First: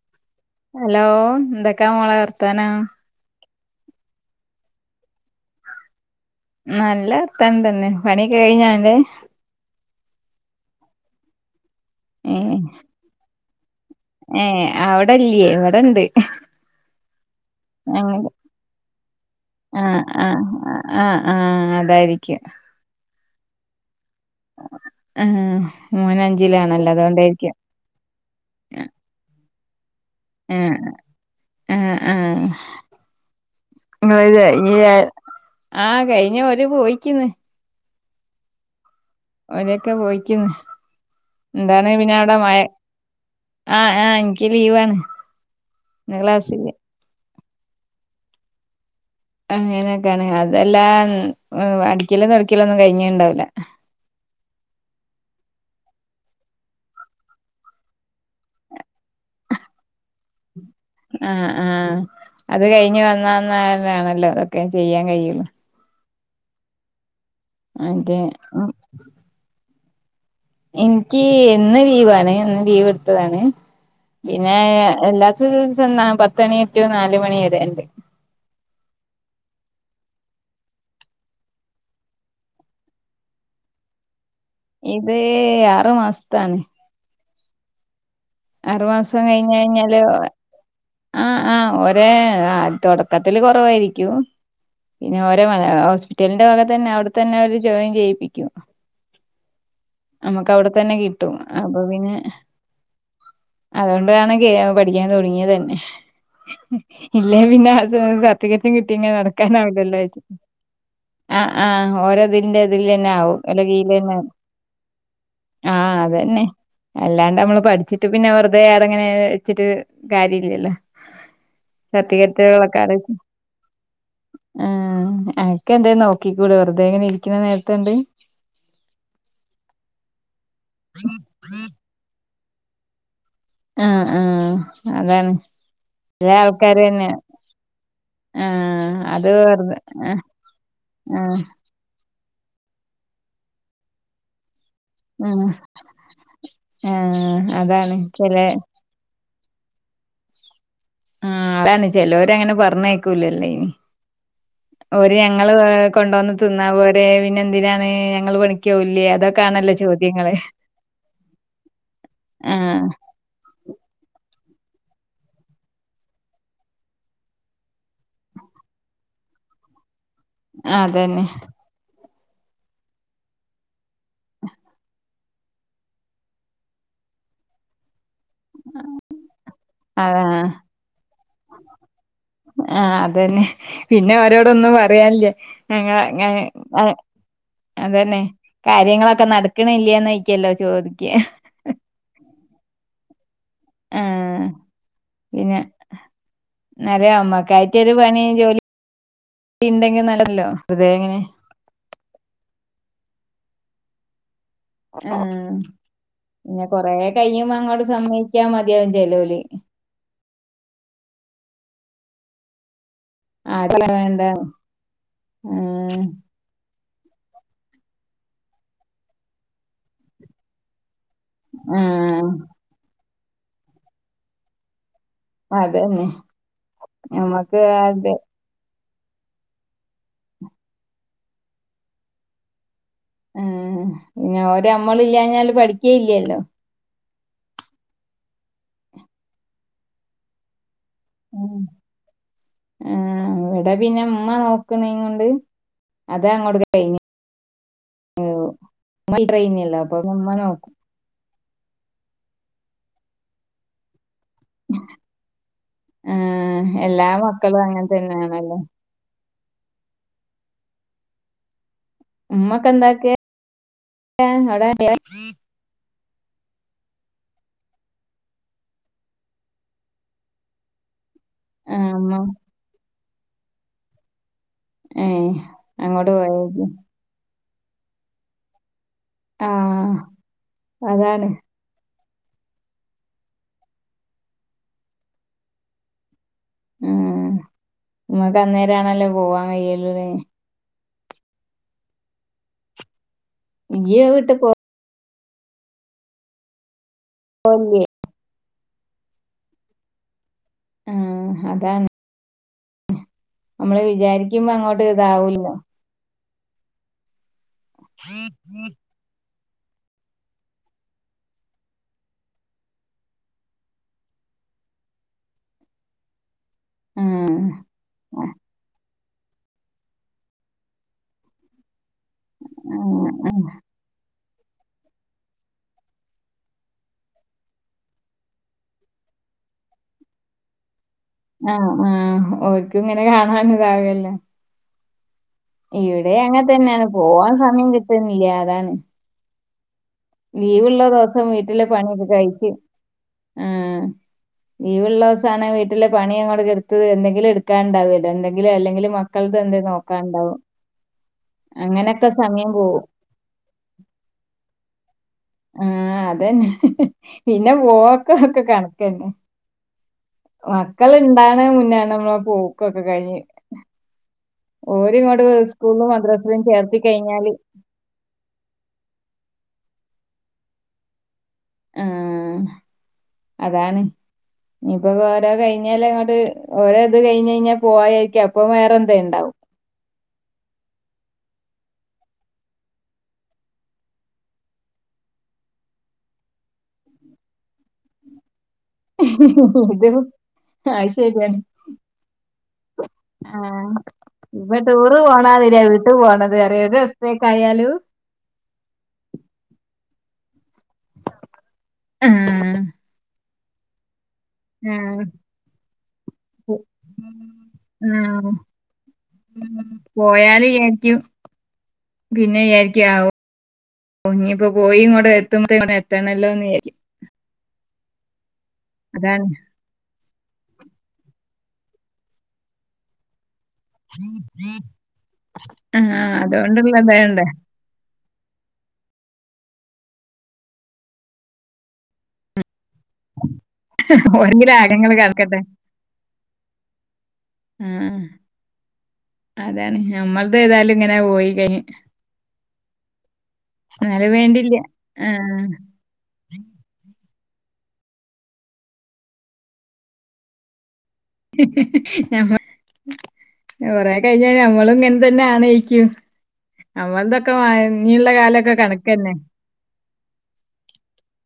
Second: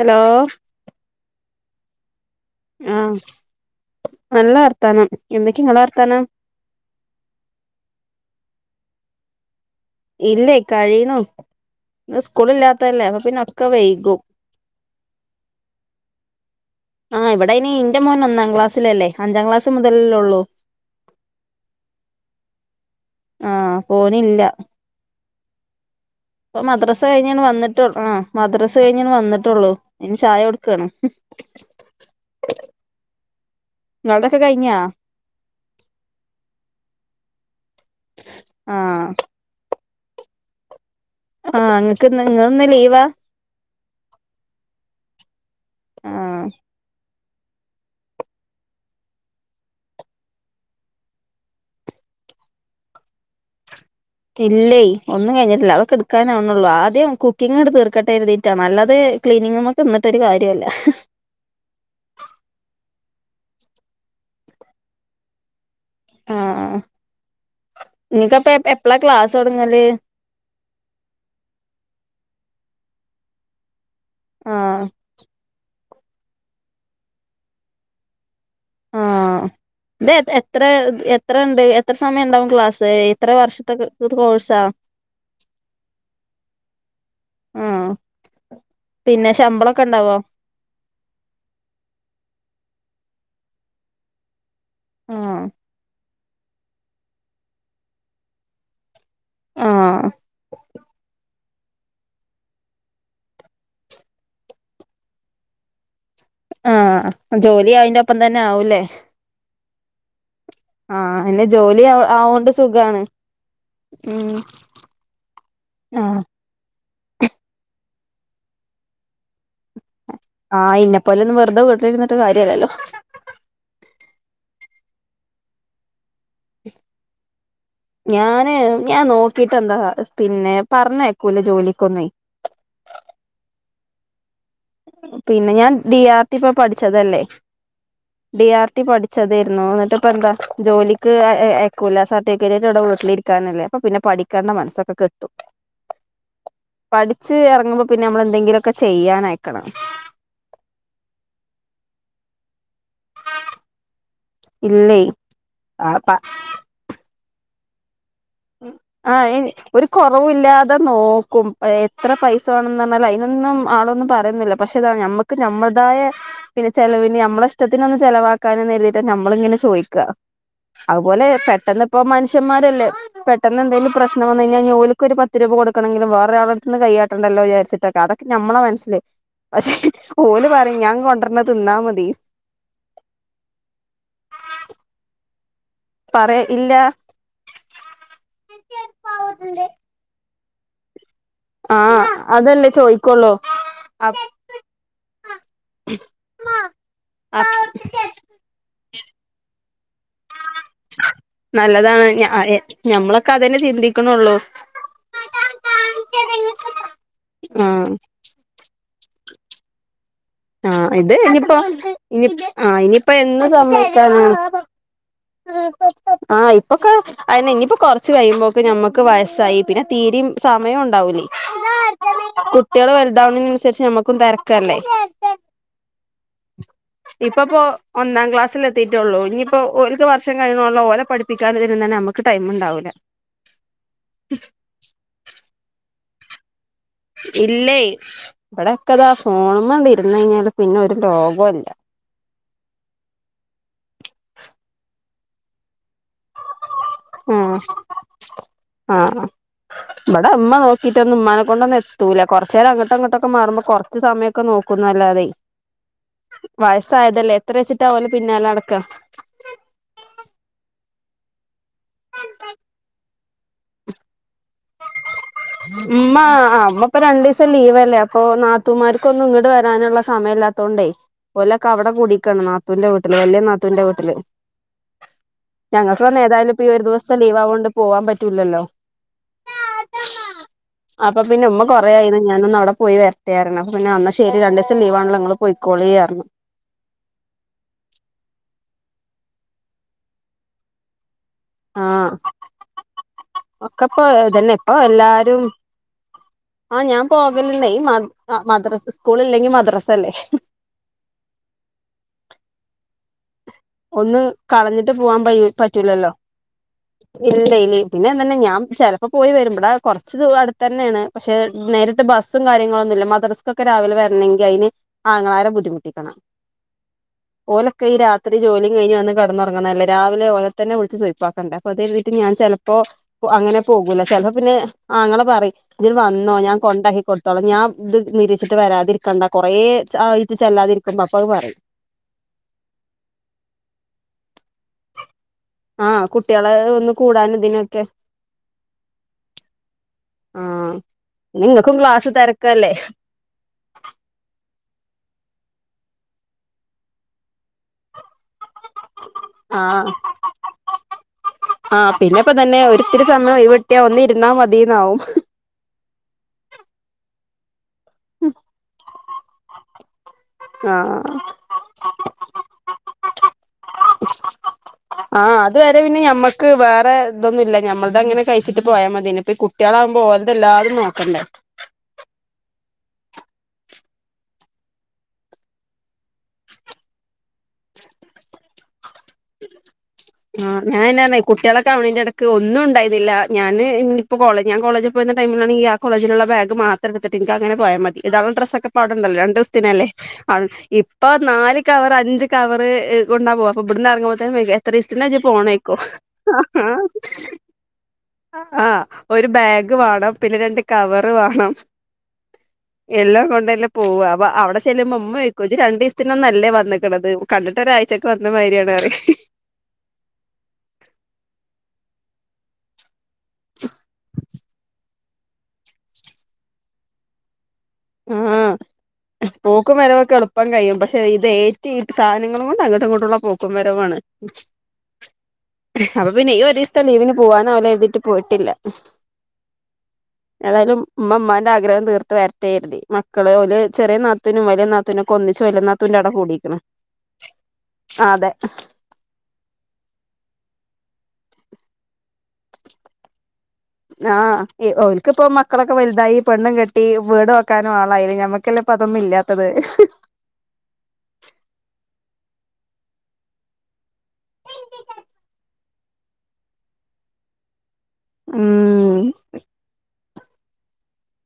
Hello ഹലോം ന്തെക്കെ മോളേവർ ആഹ് നല്ല വർത്താനം എന്തക്കേ ങ്ങളെ വർത്താനം നല്ല വർത്താനംതന്നെ പണി ഒക്കെ കഴിഞ്ഞാ അന്റെ ഇല്ലെയ് കഴിയുണു ഇന്ന് ഏ സ്കൂളില്ലാത്തല്ലേ അപ്പ പിന്നെ അ ഏ അവിടല്ല്യേ ഇവിടെണ്ട് ആഹ് ഇവിടെ ഇനി ഇന്റെ മോൻ അങ്ങെക ഒന്നാം ക്ലാസ്സിലല്ലേ അഞ്ചാം ക്ലാസ് ആഹ് മുതലല്ലേ ആ ഉള്ളൂ ആഹ് ആഹ് അതായിരിക്ക്യാ ആഹ് പോനില്ല ആഹ് ഇപ്പൊ മദ്രാസ കഴിഞ്ഞിണ്ട് വന്നിട്ടൊള്ളു ആ മദ്രാസ് കഴിഞ്ഞ് വന്നിട്ടൊള്ളൂ ഏഹ് ഏഹ് ആഹ് ഇങ്ങളതൊക്കെ കഴിഞ്ഞാ [unintelligible] ആഹ് കഴിഞ്ഞ് ഓര് പോയിക്കിന്ന് ആഹ് ഓരൊക്കെ പോയിക്കിന്ന് ആഹ് എന്താണ് ഇങ്ങക്ക് പിന്നെ ഇന്ന് അവിടെ മഴ ഇങ്ങളിന്ന് ലീവാ ആഹ് ആഹ് എനിക്ക് ലീവാണ് ഇന്ന് ആഹ് ക്ലാസ്സില്ല അങ്ങനെയൊക്കെയാണ് കഥ എല്ലാം അടിക്കലും തുടക്കലൊന്നും കഴിഞ്ഞീണ്ടാവില്ല ഇല്ലെയ് ഒന്നും കഴിഞ്ഞിട്ടില്ല അതൊക്കെ എടുക്കാനാവ്ണൊള്ളൂ ആദ്യം കുക്കിങ്ങ്ട് തീർക്കട്ടെ കര്തിയിട്ടാണ് അല്ലാതേ ക്ലീനിങ്ങങ്ൊക്കെ എന്നന്നിട്ട ഒരു കാര്യമല്ല ആഹ ആഹ അത് കഴിഞ്ഞഞ് വന്ന ന്ന ആണല്ലോ അതൊക്കെ ചെയ്യാൻ കഴിയുള്ള ആഹ അതെ നിനക്ക്പ്പ എപ്പളാ ക്ലാസ് തുടുങ്ങല് എനിക്ക് എന്നന്ന് ലീവാണ് എന്ന് ലീവ് എടുത്തതാണ് പിന്നെ ആഹ് എല്ലാത്തസം പത്ത മണി റ്റോ നാല മണി വരെണ്ട് ഇത എത്ര എത്ര ഉണ്ട് എത്ര സമയം ഉണ്ടാവും ക്ലാസ് എത്ര വർഷത്തൊ ഇതേ ആറസ്താനെ ആഹ അറുമാസം കഴിഞ്ഞ കഴിഞ്ഞാല് ആഹ ആഹ ഒരേ തുടക്കത്തില്ൽ കുറവായിരിക്കും പിന്നെ ആഹ് ഓരോോസ്പ കുറ്റലിന്റെ വക തന്നെ അവിടെ തന്നെ അവര് ജോയിൻ ചെയ്യിപ്പിക്കും ആഹ് നമ്മുക്ക് അവിടെ തന്നെ കിട്ടും അപ്പൊ പിന്നെ അതുകൊണ്ടതാണ് കേ പഠിക്കാൻ തുടങ്ങിയത് തന്നെ ഇല്ല ആഹ് പിന്നെ ജോലി അത് അയിന്റെ ഒപ്പം തന്നെ കത്കട്ടും ആവൂലേ കിട്ടിങ്ങനെ നടക്കാനാവില്ലല്ലോ ആഹ് പിന്നെ ആഹ ജോലി ആഹ ആവോണ്ട് ഓരോതിന്റെ ഇതിൽ സുഖാണ് തന്നെ ആവുംും അല്ലെിൽന്നെ ഉം ആഹ ആഹ് അതന്നെ അല്ലാണ്ട് നമ്മള് പഠിച്ചിട്ട് പിന്നെ വെറുതെ ആറെങ്ങനെ വച്ചിട്ട് കാര്യ ഇല്ലല്ലോ ആഹ് ഇന്നെപ്പോലൊന്നും വെറുതെ വീട്ടിലിരുന്നിട്ട് സത്യക കാര്യല്ലല്ലോ വിളക്കാാര ഉ എനക്ക്െ എന്തായും നോക്കിക്കൂടെ വെറുതെ എങ്ങനെ ഇരിക്കുന്ന നേരത്തോണ്ട് ഞാന് ഞാൻ നോക്കിട്ട എന്താ പിന്നെ പറഞ്ഞേക്കൂല ജോലിക്കൊന്നീ ആഹ ആഹ പിന്നെ ഞാൻ ഡി ആർ ടി ഇപ്പ തന്നെ പഠിച്ചതല്ലേ ഡി ആർ ടി ആഹ് അത് പഠിച്ചതായിരുന്നു വെറുതെ എന്നിട്ട് ഇപ്പ ആഹ് എന്താ ജോലിക്ക് ആഹ് അയക്കൂല സർ ടെള്ളിലിരിക്കല്ല അ പിെ പഠിക്കേണ്ട മനസ്സെ കിട്ടും ആഹ് പഠിിച്ചച്ച് ആഹ് ഇറങ്ങുമ്പോ അതാണ് പിന്നെ നമ്മൾ ചെലെ എന്തെങ്കിലുംൊക്കെ ചെയ്യാനായി ക ആ അതാണ് ചിലോര അങ്ങനെ പറഞ്ഞയക്കൂലല്ലേ ഇനി ഇല്ലേ ര് ഞങ്ങള്ൾ ആ പ കൊണ്ടുവന്ന് തിന്നര വിനെന്തിന ആ ഒരു ചോദ്യങ്ങള് കുറവില്ലാതെ നോക്കും എത്ര പൈസ ആഹ് വേണംന്ന് പറഞ്ഞാൽ അതിനതിനൊന്നും ആളൊന്നും പറയുന്നില്ല പക്ഷെ അതാണ് ഞമ്മുക്ക് നമ്മളതായ പിന്നെ ചെ നമ്മള ഇഷ്ടത്തിനൊന്ന് ചിലലവാക്കാനൻ ഴതിട്ട നമ്മളിങ്ങനെ ചോദിക്ക അതന്നെ അതുപോലെ പെട്ടന്ന്പ്പോ മനുഷ്യന്മാരല്ലേ പെട്ടെന്ന് എന്തെലുംശനം വന്ന് കഴഞ്ഞാൽ ോല ഒരു പത്ത് രൂപ കൊടുണമെില വേ ഒരാവിടു നിന്ന് കയയിട്ടണ്ടോചാരിച്ചട്ടൊക്ക അതെ ഞമ്മളെ മനസ്സിലേ പക്ഷെ അതാ ഓല് പറയും ഞാൻ കൊണ്ടരന്ന തിന്നാ മതി ആഹ അതന്നെ പിന്നെ അവരോടൊന്നും പറയല്ലേ ങ്ങ പറയാ ഇല്ല അതന്നെ കാര്യങ്ങളൊക്കെ നടക്കണില്ലന്ന് എിക്കല്ലോ ചോദിക്ക ആഹ അതല്ലേ ചോയ്ിക്കള്ളോ ആഹ് പിന്നെ നല്ല അമ്മക്കായിട്ട ഒരു പണി ജോലി ഇണ്ടെങ്കി നല്ലല്ലോ വെറുതെ ഇങ്ങനെ നല്ലതാണ് ഞമ്മളൊക്കെ അതെന്നെ ചിന്തിക്കണള്ളൂ ആ പിന്നെ കൊറ കഴിയുമ്പോ അങ്ങോട്ട് ആഹ് സമ്മയിക്കാ മതിയാ ജയലോലി ആ് ഇത് ഇനിപ്പോ ഇനി ആ ഇനി ഇപ്പ എന്ന് ആദ്യം സമ്മക്കാന വേണ്ട ആഹ് ആ ഒക്കെ അ ഇനിയിപ്പോ കുറച്ച്ു കഴിയുമ്പോക്കെ മുക്ക് വയസ്സായി പിന്നെ തീരയും സമയം ഉണ്ടാവൂലേ ആഹ ഡൗണിനനുസരിച്ച് നമുക്കും തിരക്കല്ലേ അതന്നെ ഇപ്പപ്പോ ഞമ്മക്ക് അത് ഒന്നാം ക്ലാസ്സൽ എ തീറ്റള്ളൂ ഇനിയിപ്പോൊ ഒരുക്ക് വർഷ കഴിഞ്ഞള്ള ല പഠിപ്പിക്കാ തരുന്ന തന്നെ നമുക്ക് ടൈം ഉണ്ടാവൂില്ല ആ പിന്നെ ഓരോ അമ്മള ഇല്ലഞ്ഞാല് പഠിക്കേ ഇല്ലല്ലോ ഇല്ലേ ഇവിടെൊക്കെതാ ഫോണണ്ട ഇന്ന് കഴിഞ്ഞാല് പിന്നെ ഒരു രോഗല്ല ആ ഇവിടെ പിന്നെ ഉമ്മ നോക്കണങ്ങ കൊണ്ട് അതാ അങ്ങോട്ട ഉ ആ ഇമ്മ ടീച്ചറേയ്നല്ലോ അപ്പൊ പിന്നെ ഇവിടെ ഇമ്മ അമ്മ നോക്കും. നോക്കിട്ട ഒന്ന് ഉമ്മാന അൊന്ന എത്തൂല്ല കുറച്ച നേരംങ്ങോട്ട അങ്ങോട്ടൊക്ക മാുമ്പോ കുറച്ച് സമയം ക്കെ നോക്കുന്നല്ലാതെ ആഹ് എല്ലാ വയസ്സായതല്ലേ എത്ര മക്കളും വച്ചിട്ട അങ്ങൻ ആല പിന്നാല തന്നാണല്ലോ. അടക്ക ഉമ്മക്കെന്താാക്കട ഉമ്മ ആ ഉമ്മ ഇപ്പോൊ രണ്ടു ദിവസം ലീവ്ല്ലേ അപ്പൊ നാത്തൂമാർക്കൊന്നും ഇങ്ങട്ട് വരാനുള്ള സമയംമല്ലാത്തൊണ്ട് ഒല്ലക്കെ ആഹ് അവിടെ ഉമ്മ കൂടിക്കാണ് നാത്തുന്റെ വീട്ടില് വല് നാത്തുൻന്റെ വീട്ടില് ഏഹ് ഞങ്ങൾക്ക് അങ്ങോട്ട് അർണ പോയോ? ഏതായാലും പ്പ ഈ ഒരു ദിവസം ലീവ് ആവൊണ്ട് പോവാൻ പറ്റൂല്ലല്ലോ ആഹ് അപ്പൊ അതാണ്. പിന്നെ ഉമ്മ കൊറായി ന്ന് ഞാനൊന്ന് അവ്ടെ പോയി വരട്ടെ അറേണ് അപ്പ പിന്നെ അന്ന ശരി രണ്ടീസം ലീവ് ആണല്ലോ ങ്ങള് പൊയ്ക്കോളീ അർണു ഉം ഉമ്മക്ക് അന്നേര ആണല്ലേ പോവാൻ കയ്യൊള്ളു ലെ ആ ഒക്കെപ്പൊ ഇയ്യ് വീട്ട് പോ തന്നെ പ്പൊ എല്ലാ ഉം ആ ഞാൻ പോകല്ണ്ടെയ് ഈ മദ് അ മദ്രസ് സ്കൂൾ ഇല്ലെങ്കി മദ്രസ ല്ലേ ആ ആ താണ് ഒന്ന് വിചാരിക്കുമ്പോ അങ്ങോട്ട് കളഞ്ഞിട്ട് പോവാൻ പൈ ഇതാവൂല്ല. പറ്റൂലല്ലോ ഇല്ലെയ്നി പിന്നതന്നെ ഞാൻ ചെലപ്പോ പോയി വരുമ്പ ത കൊർച്ച് ത് അടുത്തെന്നേണ് പക്ഷെ നേരിട്ട് ബസ്സും കാര്യങ്ങളൊന്നുമില്ല മദ്രസ്ക്കൊക്കെ രാവിലെ വര്ണെങ്കി അയ് ന് ആങ്ങളാരെ ബുദ്ധിമുട്ടിക്കണം ആഹ്. ഓലക്ക ഈ രാ ഇം കെയ്ഞ്ഞ് വന്ന് കടന്നൊറങ്ങ്ണ അല്ലെ രാവിലെ ഓലത്തന്നെ വിളിച്ച് സുയ്പ്പാക്കണ്ടെ അത് കേരതി [unintelligible] ഞാൻ ചെലപ്പോ ഒ ആഹ്. അങ്ങനെ പോകൂല ചെല പിന്നെ ആങ്ങള പറയും യ് ണ്ട് വന്നോ ഞാൻ കൊണ്ടാക്കി കൊടുത്തോളാം ഞാൻ ത് നിരീച്ചിട്ട് വരാതിരിക്കണ്ട കൊറേ ച ആയ്റ്റ് ചെല്ലാതിരി ആ ആ ഓൽക്ക് ങ്ങനൊരു ആങ്ങള ണ്ടാവൂലെല്ലോ ആ ഇവിടെ അങ്ങൻ കുട്ടികളെ തന്നെയാണ് ഒന്ന് പോവാൻ കൂടാനും സമയം ഇതിനൊക്കെ കിട്ട്ന്നില്ല അതാണ് ആ ലീവ്ള്ള ദൊവസം വീട്ടിലെ നിങ്ങൾക്കും പണിയൊക്കെ ക്ലാസ് കഴിക്കും തിരക്കല്ലേ ആ ലീവ്ള്ള ഓസാണെ വീട്ടിലെ പണി അങ്ങോട്ട് എന്തെങ്കിലു എടുക്കാണ്ടാവോല്ലോ എന്ന് [unintelligible] ങ്കിലെ അല്ലെങ്കില് മക്കൾത് എന്തെ നോക്കാണ്ടാവും ആ അങ്ങനൊക്കെ പിന്നെപ്പോ സമയം തന്നെ പോവും. ഒരിത്തിരി സമയം ഒയ്‌വ്ട്ടിയ ഒന്നിര്ന്നാ മതീന്നാവും ആ അതെന്നെ പിന്നെ പോക്ക ഒക്കെ കണക്കന്നെ മക്കള് ആഹ് ണ്ടാണെ മുന്നെ നമ്മള് പോക്കൊക്കെ കഴിഞ്ഞി ആ അത് വരെ പിന്നെ ഞമ്മക്ക് ചേർത്തി വേറെ കഴിഞ്ഞാല് തൊന്നുല്ല ഞമ്മൾ തങ്ങനെ കഴിച്ചിട്ട് പോയാ മതിയെൻ കുട്ടിയേളാവുമ്പോ ഓൽതെല്ലാതും നോക്കണ്ടേ ആ അതാണ് ഞിപ്പൊ കോരോ കഴിഞ്ഞാല അങ്ങട്ട് ഓലത് കയ്ഞ്ഞെയ്ഞ്ഞ പോവാ യാരിക്ക അപ്പൊ വേറെൻ ആ ഞാൻ [unintelligible] കുട്ടിയേളൊക്കെ അവ്‌ണെയ്ൻ്റെടക്ക് ഒന്നുണ്ടായ്ന്നില ഞാന് ഇഞ്ഞി പ്പൊ കോളെ ഞാൻ കോളേജി പോയീന്ന ടൈമ്‌ലാണെങ്കി ആ കോളേജിലുള്ള ബാഗ് മാത്രട്ത്ത്ട്ട് ഇൻക്ക് അങ്ങനെ പോയാ മതി ഇടാള്ള ഡ്രസ്സൊക്ക് ഒക്കവ്ടണ്ടല്ലോ രണ്ടുസ്ത്തിനല്ലേ ഇത് അവ് അത് ഇപ്പൊ ശരിയാണ് നാല് കവർ അഞ്ച് കവറ് ഹ് കൊണ്ട പോവ അപ്പം ആഹ് വിട്ന്ന് അറങ്ങുമ്പത്തെന്നെ വെയ്കു ഇപ്പൊ ടൂറ് എത്രീസത്തിന ജ് പോണാതിരിയാ പോണോയ്ക്കൊ വീട്ടു പോണത് ആ അറിയ ഒരു ദിവസത്തേക്ക് ആയാലും ആ അ ആ ഒരു ബാഗ് ഗ് വാണം പിന്നെ രണ്ട് കവറ് വാണം ആഹ് എല്ലാം കൊണ്ടെന്നെ പോവാ വ അ അവ്ടെ ചെല്ലുമ്പോ ആഹ് മ്മൊയ്ക്കു ജ് രണ്ടീസ്തിന്നൊന്നു അല്ലേ വന്ന്ക്ക്ണത് കണ്ടിട്ട് ഒരാഴ്ചൊക്കെ വ ആഹ് പോയാല് യാര്ക്കു പിന്നെ യാര്ക്കു അ ഓ ഒ ഞിപ്പോ പോയി ങ്ങോട്ട് എത്തും എത്തെണെല്ലോ ന്ന് [unintelligible] [inaudible] ആ അതാണ് പോക്കും വരവൊക്കെ എളുപ്പം കയും പഷ് എ ഇത് ഏറ്റീട്ട് സാനങ്ങളോണ്ട് അങ്ങട്ടുങ്ങട്ടുള്ള പോക്കും വരവു ആണ് ആഹ് അപ്പൊ പിന്നെ ഈ അതുകൊണ്ടുള്ള ഒരീസ്ത്തെ ലീവിന് ഇതായോണ്ടേ പോവാനാവുല എര്തീറ്റ് പോയിട്ടില്ല ഉം ഏതായാലും മ്മ മ്മാന്റെ ആഗ്രഹം തീർത്ത് വര്‌ട്ടേ എര്തി മക്കള് ഓല് ചെറിയ നാത്തൂനും ഓരെങ്കിലും വലിയ ആഗ്രഹങ്ങള് നടക്കട്ടെ നാത്തൂനൊക്കൊന്നിച്ച് വലിയ നാത്തൂന്റെവ്ടെ കൂടീക്ക്ണ് ആഹ് ആതെ അതാണ് ഞമ്മൾതേതായാലും ങ്ങനെ പോയി കയ്നി ആ ഇ ഓൽകിപ്പൊ ആഹ് മക്കളൊക്കെ വൽതായി പെണ്ണും കെട്ടി വീട് വെക്കാനും ആളായിലെ ഞമ്മക്കെല്ലെ പ്പതൊന്നു ഇല്ലാത്തത് നമ്മക്ക് കൊറെ കെയ്ഞ്ഞാ ഞമ്മളും ങ്ങൻ തന്നാണയ്ക്കും അമ്മൾതൊക്കെ വയൻ ഞ്ഞിള്ള കാലൊക്കെ ഉം കണക്കെന്നെ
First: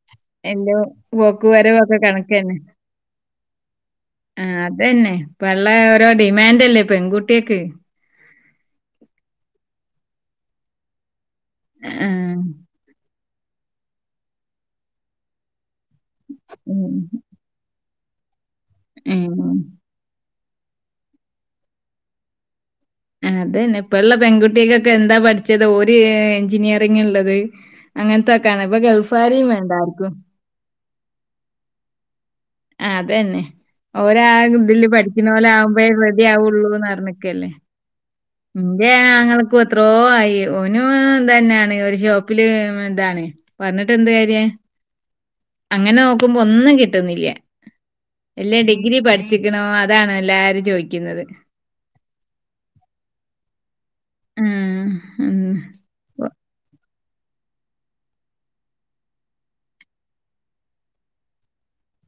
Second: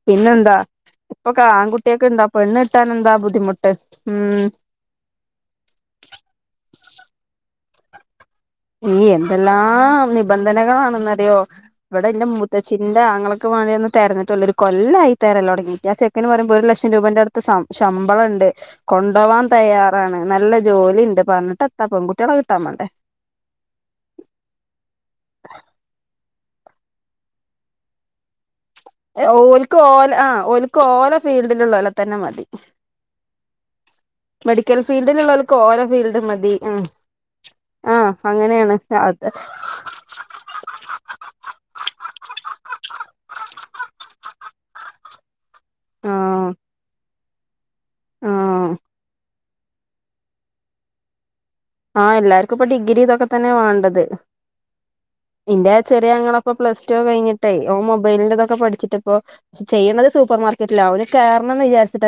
പിന്നെന്താ എന്റെ ഇപ്പൊക്കെ പോക്ക് വരവൊക്കെ ആൺകുട്ടിയൊക്കെ എന്താ കണക്കന്നെ പെണ്ണ് കിട്ടാൻ എന്താ ബുദ്ധിമുട്ട് ഉം ആ അതന്നെ തന്നെ പള്ള ഓരോ ഡിമാൻഡ്ല്ലേ പെൺകുട്ടിയക്ക് ഈ എന്തെല്ലാം നിബന്ധനകളാണെന്നറിയോ ഇവിടെ ഇന്റെ ആഹ് മുത്തച്ഛിന്റെ ആങ്ങള ക്ക് വേണ്ടി ഒന്ന് തെരഞ്ഞിട്ട് ഒരു കൊല്ലയി തെരലൊട്ങ്ങിട്ട്ആ ചെക്കന് പറയ്പ ഒരു ലക്ഷം ഉം രൂപന്റെറടുത്ത് സം ശമ്പളം ഉണ്ട് കൊണ്ടൊവാൻ ഉം തയ്യാറാണ് നല്ല ജോലി ഉണ്ട് പറഞ്ഞിട്ട് എത്ത പെൺകുട്ടികളെ കിട്ടാമാണ്ടേ അതന്നെ ഇപ്പഴള്ള പെൺകുട്ടികക്കൊക്കെ എന്താ പഠിച്ചത് ഓര് എഞ്ചിനീയറിംഗ ഉള്ളത് അങ്ങനത്തൊക്കെയാണ് ഇപ്പൊ ഗൾഫ് കാരെയും വേണ്ട ആർക്കും കോല ഫീൽഡിൽ ഉള്ളോലെ തന്നെ മതി ആഹ് അതന്നെ ഓരാ മെഡിക്കൽ ഇതില് ഫീൽഡിലുള്ളോൽക്ക് ഓല പഠിക്ക്ണോലാവുമ്പഴേ ഫീൽഡ് മതി ഉം റെഡിയാവുള്ളൂന്ന് അറിഞ്ഞക്കല്ലേ ആ അങ്ങനെയാണ് ഇന്റെ അത് അങ്ങളക്കും എത്രോ ആയി ഒനും തന്നെണ് ഷോപ്പില് ഇതാണ് പറഞ്ഞിട്ട് എന്ത് കാര്യ അങ്ങനെ ആ നോക്കുമ്പോ ഒന്നും കിട്ടുന്നില്ല എല്ലാം ആ ഡിഗ്രി പഠിച്ചിക്കണോ അതാണ് എല്ലാരും ചോദിക്കുന്നത് ആഹ് എല്ലർക്കുംപ്പൊ ഡിഗ്രി ഇതൊക്കെ തന്നെ വണ്ടേ ഉം. ഉം. ഇന്റെ ചെറിയ ഒ ആങ്ങള പ്പ പ്ലസ് റ്റു കഴിഞ്ഞിട്ടേ ഓൻ മൊബൈലിന്റെൊക്കെ പഠിച്ചിട്ടപ്പോ ചെയ്യുന്നത് സൂപ്പർക്കറ്റില ഒവിടെ കേരണംന്ന് വിചാരിച്ച്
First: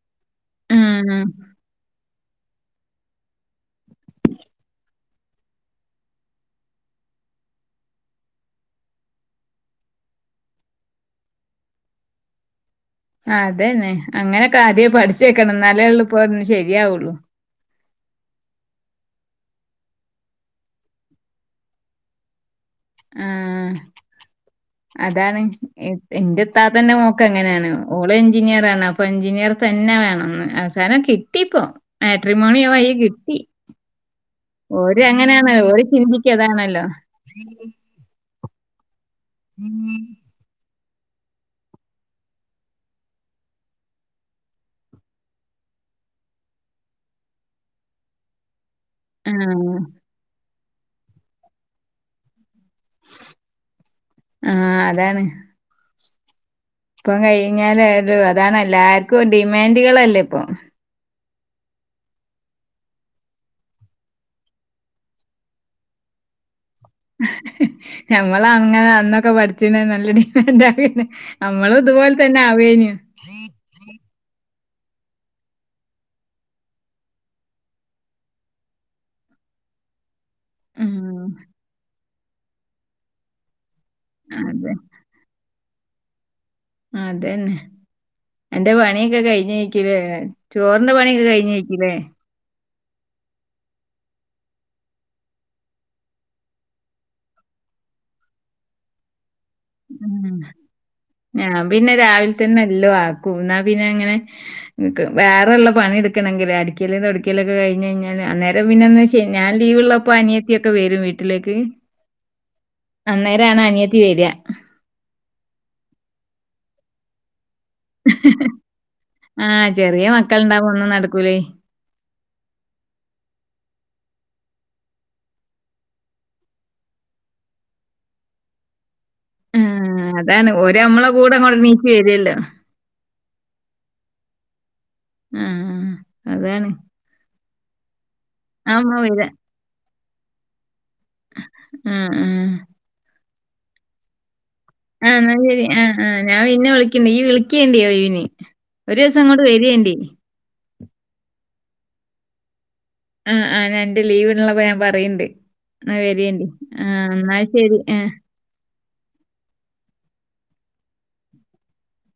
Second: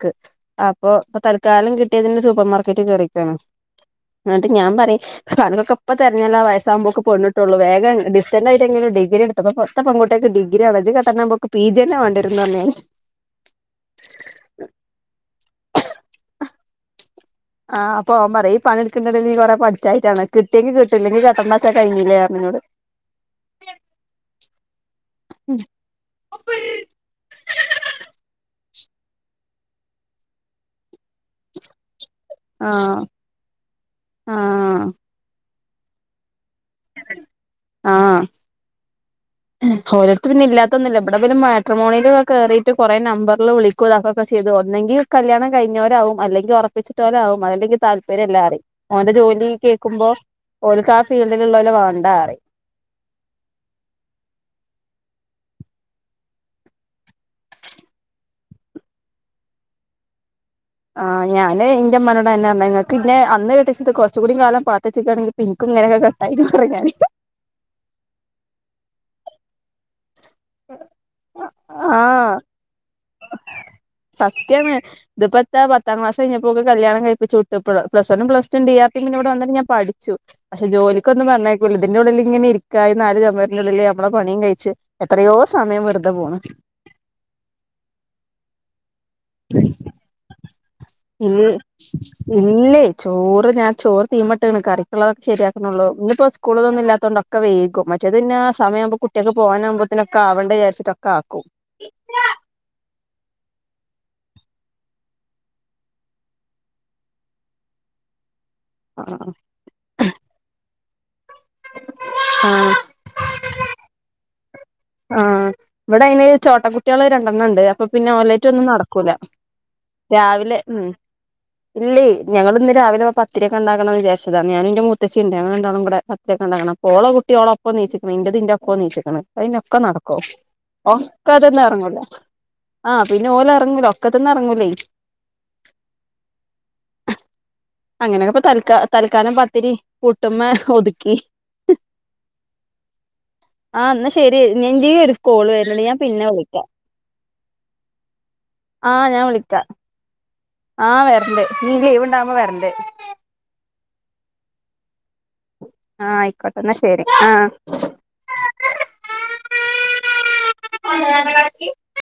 ട്ടേ [unintelligible] അപ്പൊ ഉം. തൽക്കാലം കിട്ടിയൊരു സൂപ്പർ മാർക്കറ്റ് കേറിക്കാണ് എന്നിട്ട് ഞാൻ പറയും കനക്കൊക്കെപ്പൊ തെഞ്ഞല്ല ആ വയസ്സാവുമ്പോൊക്കെൊിട്ടുള്ളു വേഗം ഡിസ്റ്റന്റ് ആയിട്ട് ഡിഗ്രി എടുത്തപ്പപ്പോ പൊർത്തെ പെൺകുട്ടേക്ക് ഡിഗ്രി ജ് കെട്ടാനാകുമ്പോത്ത് പി ജി ന്നെ വണ്ടിരും ന്നർഞ്ഞ് ക്കണം നലല്ലേ പോ ശരിയാവുള്ളൂ ആഹ് പ്പോ ഓൻ പറയും ഈ പണി എടുക്കണ്ടേ നീ കൊറെ പഠിച്ചായിറ്റാണ് കിട്ടിയെങ്കി കട്ടും ല്ലങ്കി കെട്ടണ്ടാച്ചാ കഴിഞ്ഞില്ലേ ർഞ്ഞു ആ അതാണ് എ എന്റെ ത്താത്തന്റെ മോക്ക് അങ്ങനെയാണ് ഓള് എഞ്ചിനീയർ ആണ് അപ്പൊ എഞ്ചിനീർ തന്നെ വേണംന്ന് അവസാനം കിട്ടിപ്പോ മാട്രിമോണിയോ വയി ആഹ് കിട്ടി ആഹ് ഓര് അങ്ങനെയാണ് ഓര് ചിന്തി ക്ക അതാണല്ലോ രോത്ത് പിന്നെ ഇല്ലാ ത്തൊന്നുല്ല ഇവിടെ പിന്നെ മാട്രോണിൽെ കയറിയിട്ട് കുറെ നമ്പറിൽ വിളിക്കു ഇതാക്കെക്കെ ചെയ്ത് ഒന്നെങ്കി കല്യാണം കഴി പിഞ്ഞോരും അദികം ഉറപ്പിച്ചിട്ടോരാവും അതിലിക് തല്പര്യം ല്ല അറിം ഓന്റെ ആ ജോലി കേക്കുമ്പോ ഓക്ക് ആ ഫീൽഡിൽ ഉള്ളലേ വേണ്ടാറി ആഹ് അതാണ് ഇപ്പം കഴിഞ്ഞാല് അതാണ് എല്ലാർക്കും ഡിമാൻഡുകളൾല്ലേ ഇപ്പൊ ആ ഞാന്ൻന്റെ അമ്മോട് തന്നെ അ നിങ്ങക്ക് പിന്നെന്ന് കട്ടച്ചത് കുച്ച കൂടി കാലം പാത്ത വച്ചക്കയാണെങ്ക പി എിക്കും ഇങ്ങനെയൊക്കെ കട്ടായിരുന്നു ഞമ്മള അങ്ങനെ അന്നൊക്കെ പഠിച്ചിണ്ട നല്ലടി എന്താ പിന്നെ നമ്മള ഇതുപോലെ ആഹ് തന്നെ ആവേനി ഇതിപ്പോത്തെ പത്താം ക്ലാസ് കഴിഞ്ഞപ്പോക്ക് കല്യാണം കഴപ്പിച്ചുട്ട പ്ല വൺും പ്ലസ് ടു ഡി ആർ പിന്നെ ഇവിടെന്നിട്ട് ഞാൻ പഠിച്ചു പക്ഷെ ഉം ജോലിക്കൊന്നും പറഞ്ഞേക്കില്ല ഇതിന്റെ ഉള്ളിൽില് ഇങ്ങനെ ഇരിക്കാ നല് ചെമരിന്റെ ഉള്ളില് നമ്മളെ പണിയും കഴിച്ച് അതെ പ്പൊ സമയ വറ്തെ പോണ് അതന്നെ എന്റെ പണി ക്കെ കഴിഞ്ഞേക്കുലേ ചോറിന്റെ പണിയൊക്കെ ഇ കഴിഞ്ഞേക്കുലേ ഇല്ലേ ചോറ് ഞാൻ ചോറ് തീമ്പട്ടീണ് കറിക്കുള്ളതൊക്കെ ശരിയാക്കുന്നുള്ളു ഇന്നപ്പോ സ്കൂളിൽൊന്നും ഇല്ലാത്ത കൊക്കെ വേകും മറ്റത് ന്നെ ആ സമയാവുമ്പോ കുട്ടിക്ക് ഉ ഞാൻ പിന്നെ രാവിലെ തന്നെ എല്ലോ ആക്കും കന്നാ പിന്നെ അങ്ങനെ വേറെള്ള പണി എടുക്കണമെങ്കിൽ അടിക്കലും തൊടക്കല ഒക്കെ കഴിഞ് കഴിഞ്ഞാല് അേര അ പിന്നെ ആ ഞാൻ ലീവ ഉള്ളപ്പോ അനിയത്തി ഒക്കെ വരും വട്ട വീട്ടിലേക്ക് ആഹ് അന്നേരാണ് അനിയത്തി വേരിയ ആഹ് ഇവിടെ അയിന് ചോട്ടക്കുട്ടികള് രണ്ടെണ്ണം ഉണ്ട് അപ്പൊ പിന്നെ ഒലറ്റ ഒന്നും നടക്കൂല ആഹ് ചെറിയ രാവിലെ മക്കളുണ്ടാവുമ്പോ ഉ ഒന്നും നടക്കൂലേ. ഇല്ലേ ഞങ്ങള്ന്ന് രാവിലവപ്പോ പത്തിര്യൊക്കെ ഇണ്ടാക്കണംന്ന് വിചാരിച്ചതാണ് ഞാനും ന്റെ മൂത്തച്ചീണ്ട് ഞങ്ങള് രണ്ടാളും കൂടെ ഒറ്റക്കാ ഇണ്ടാക്ക്ണത് അപ്പൊ ഓളെ കുട്ടിഓളൊപ്പം നീച്ച്ക്ക്ണ് ഇന്റെറെതിന്റെഒപ്പം നീച്ച്ക്ക്ണ് ഒക്കെ ആഹ് നടക്കും അതാണ് ഓര് നമ്മളെ കൂടെ അങ്ങോട്ട് ഒക്കെത്ത്ന്ന് എണീച്ച് ഇറങ്ങൂല വരുവല്ലോ. ആ.. പിന്നെ ഓല് എറങ്ങൂല ഒക്കത്ത്ന്ന് എറങ്ങൂലേ ആഹ് അതാണ്. അങ്ങനെയെക്കപ്പ തൽക്ക ആഹ് ഉമ്മ തൽക്കാലം പത്തിരി പുട്ടുമ്മേ ഒതു ക്ക അ അ ആ ന്ന ശെ അ ന ശരി അ അ ഞാൻ വിളിക്കാം പിന്നേ വിളിക്കണ്ട് ഇയ് വിളി വിളിക്കേണ്ടി ഒഴിവിന് ഒരൂസം ഇങ്ങോട്ട് വരേണ്ടി ആ.. വരണ്ട് ഇനി ലീവ്ണ്ടാവുമ്പോ വരണ്ട് അ അ ഞാന്റെ ലീവ്ള്ളപ്പോ പറയണ്ട് ന്ന ആഹ് വരേണ്ടി ആയിക്കോട്ടെ ഇന്നാ ആ ശരി ന്നാ ആഹ് ശരി അ. അ ക്കി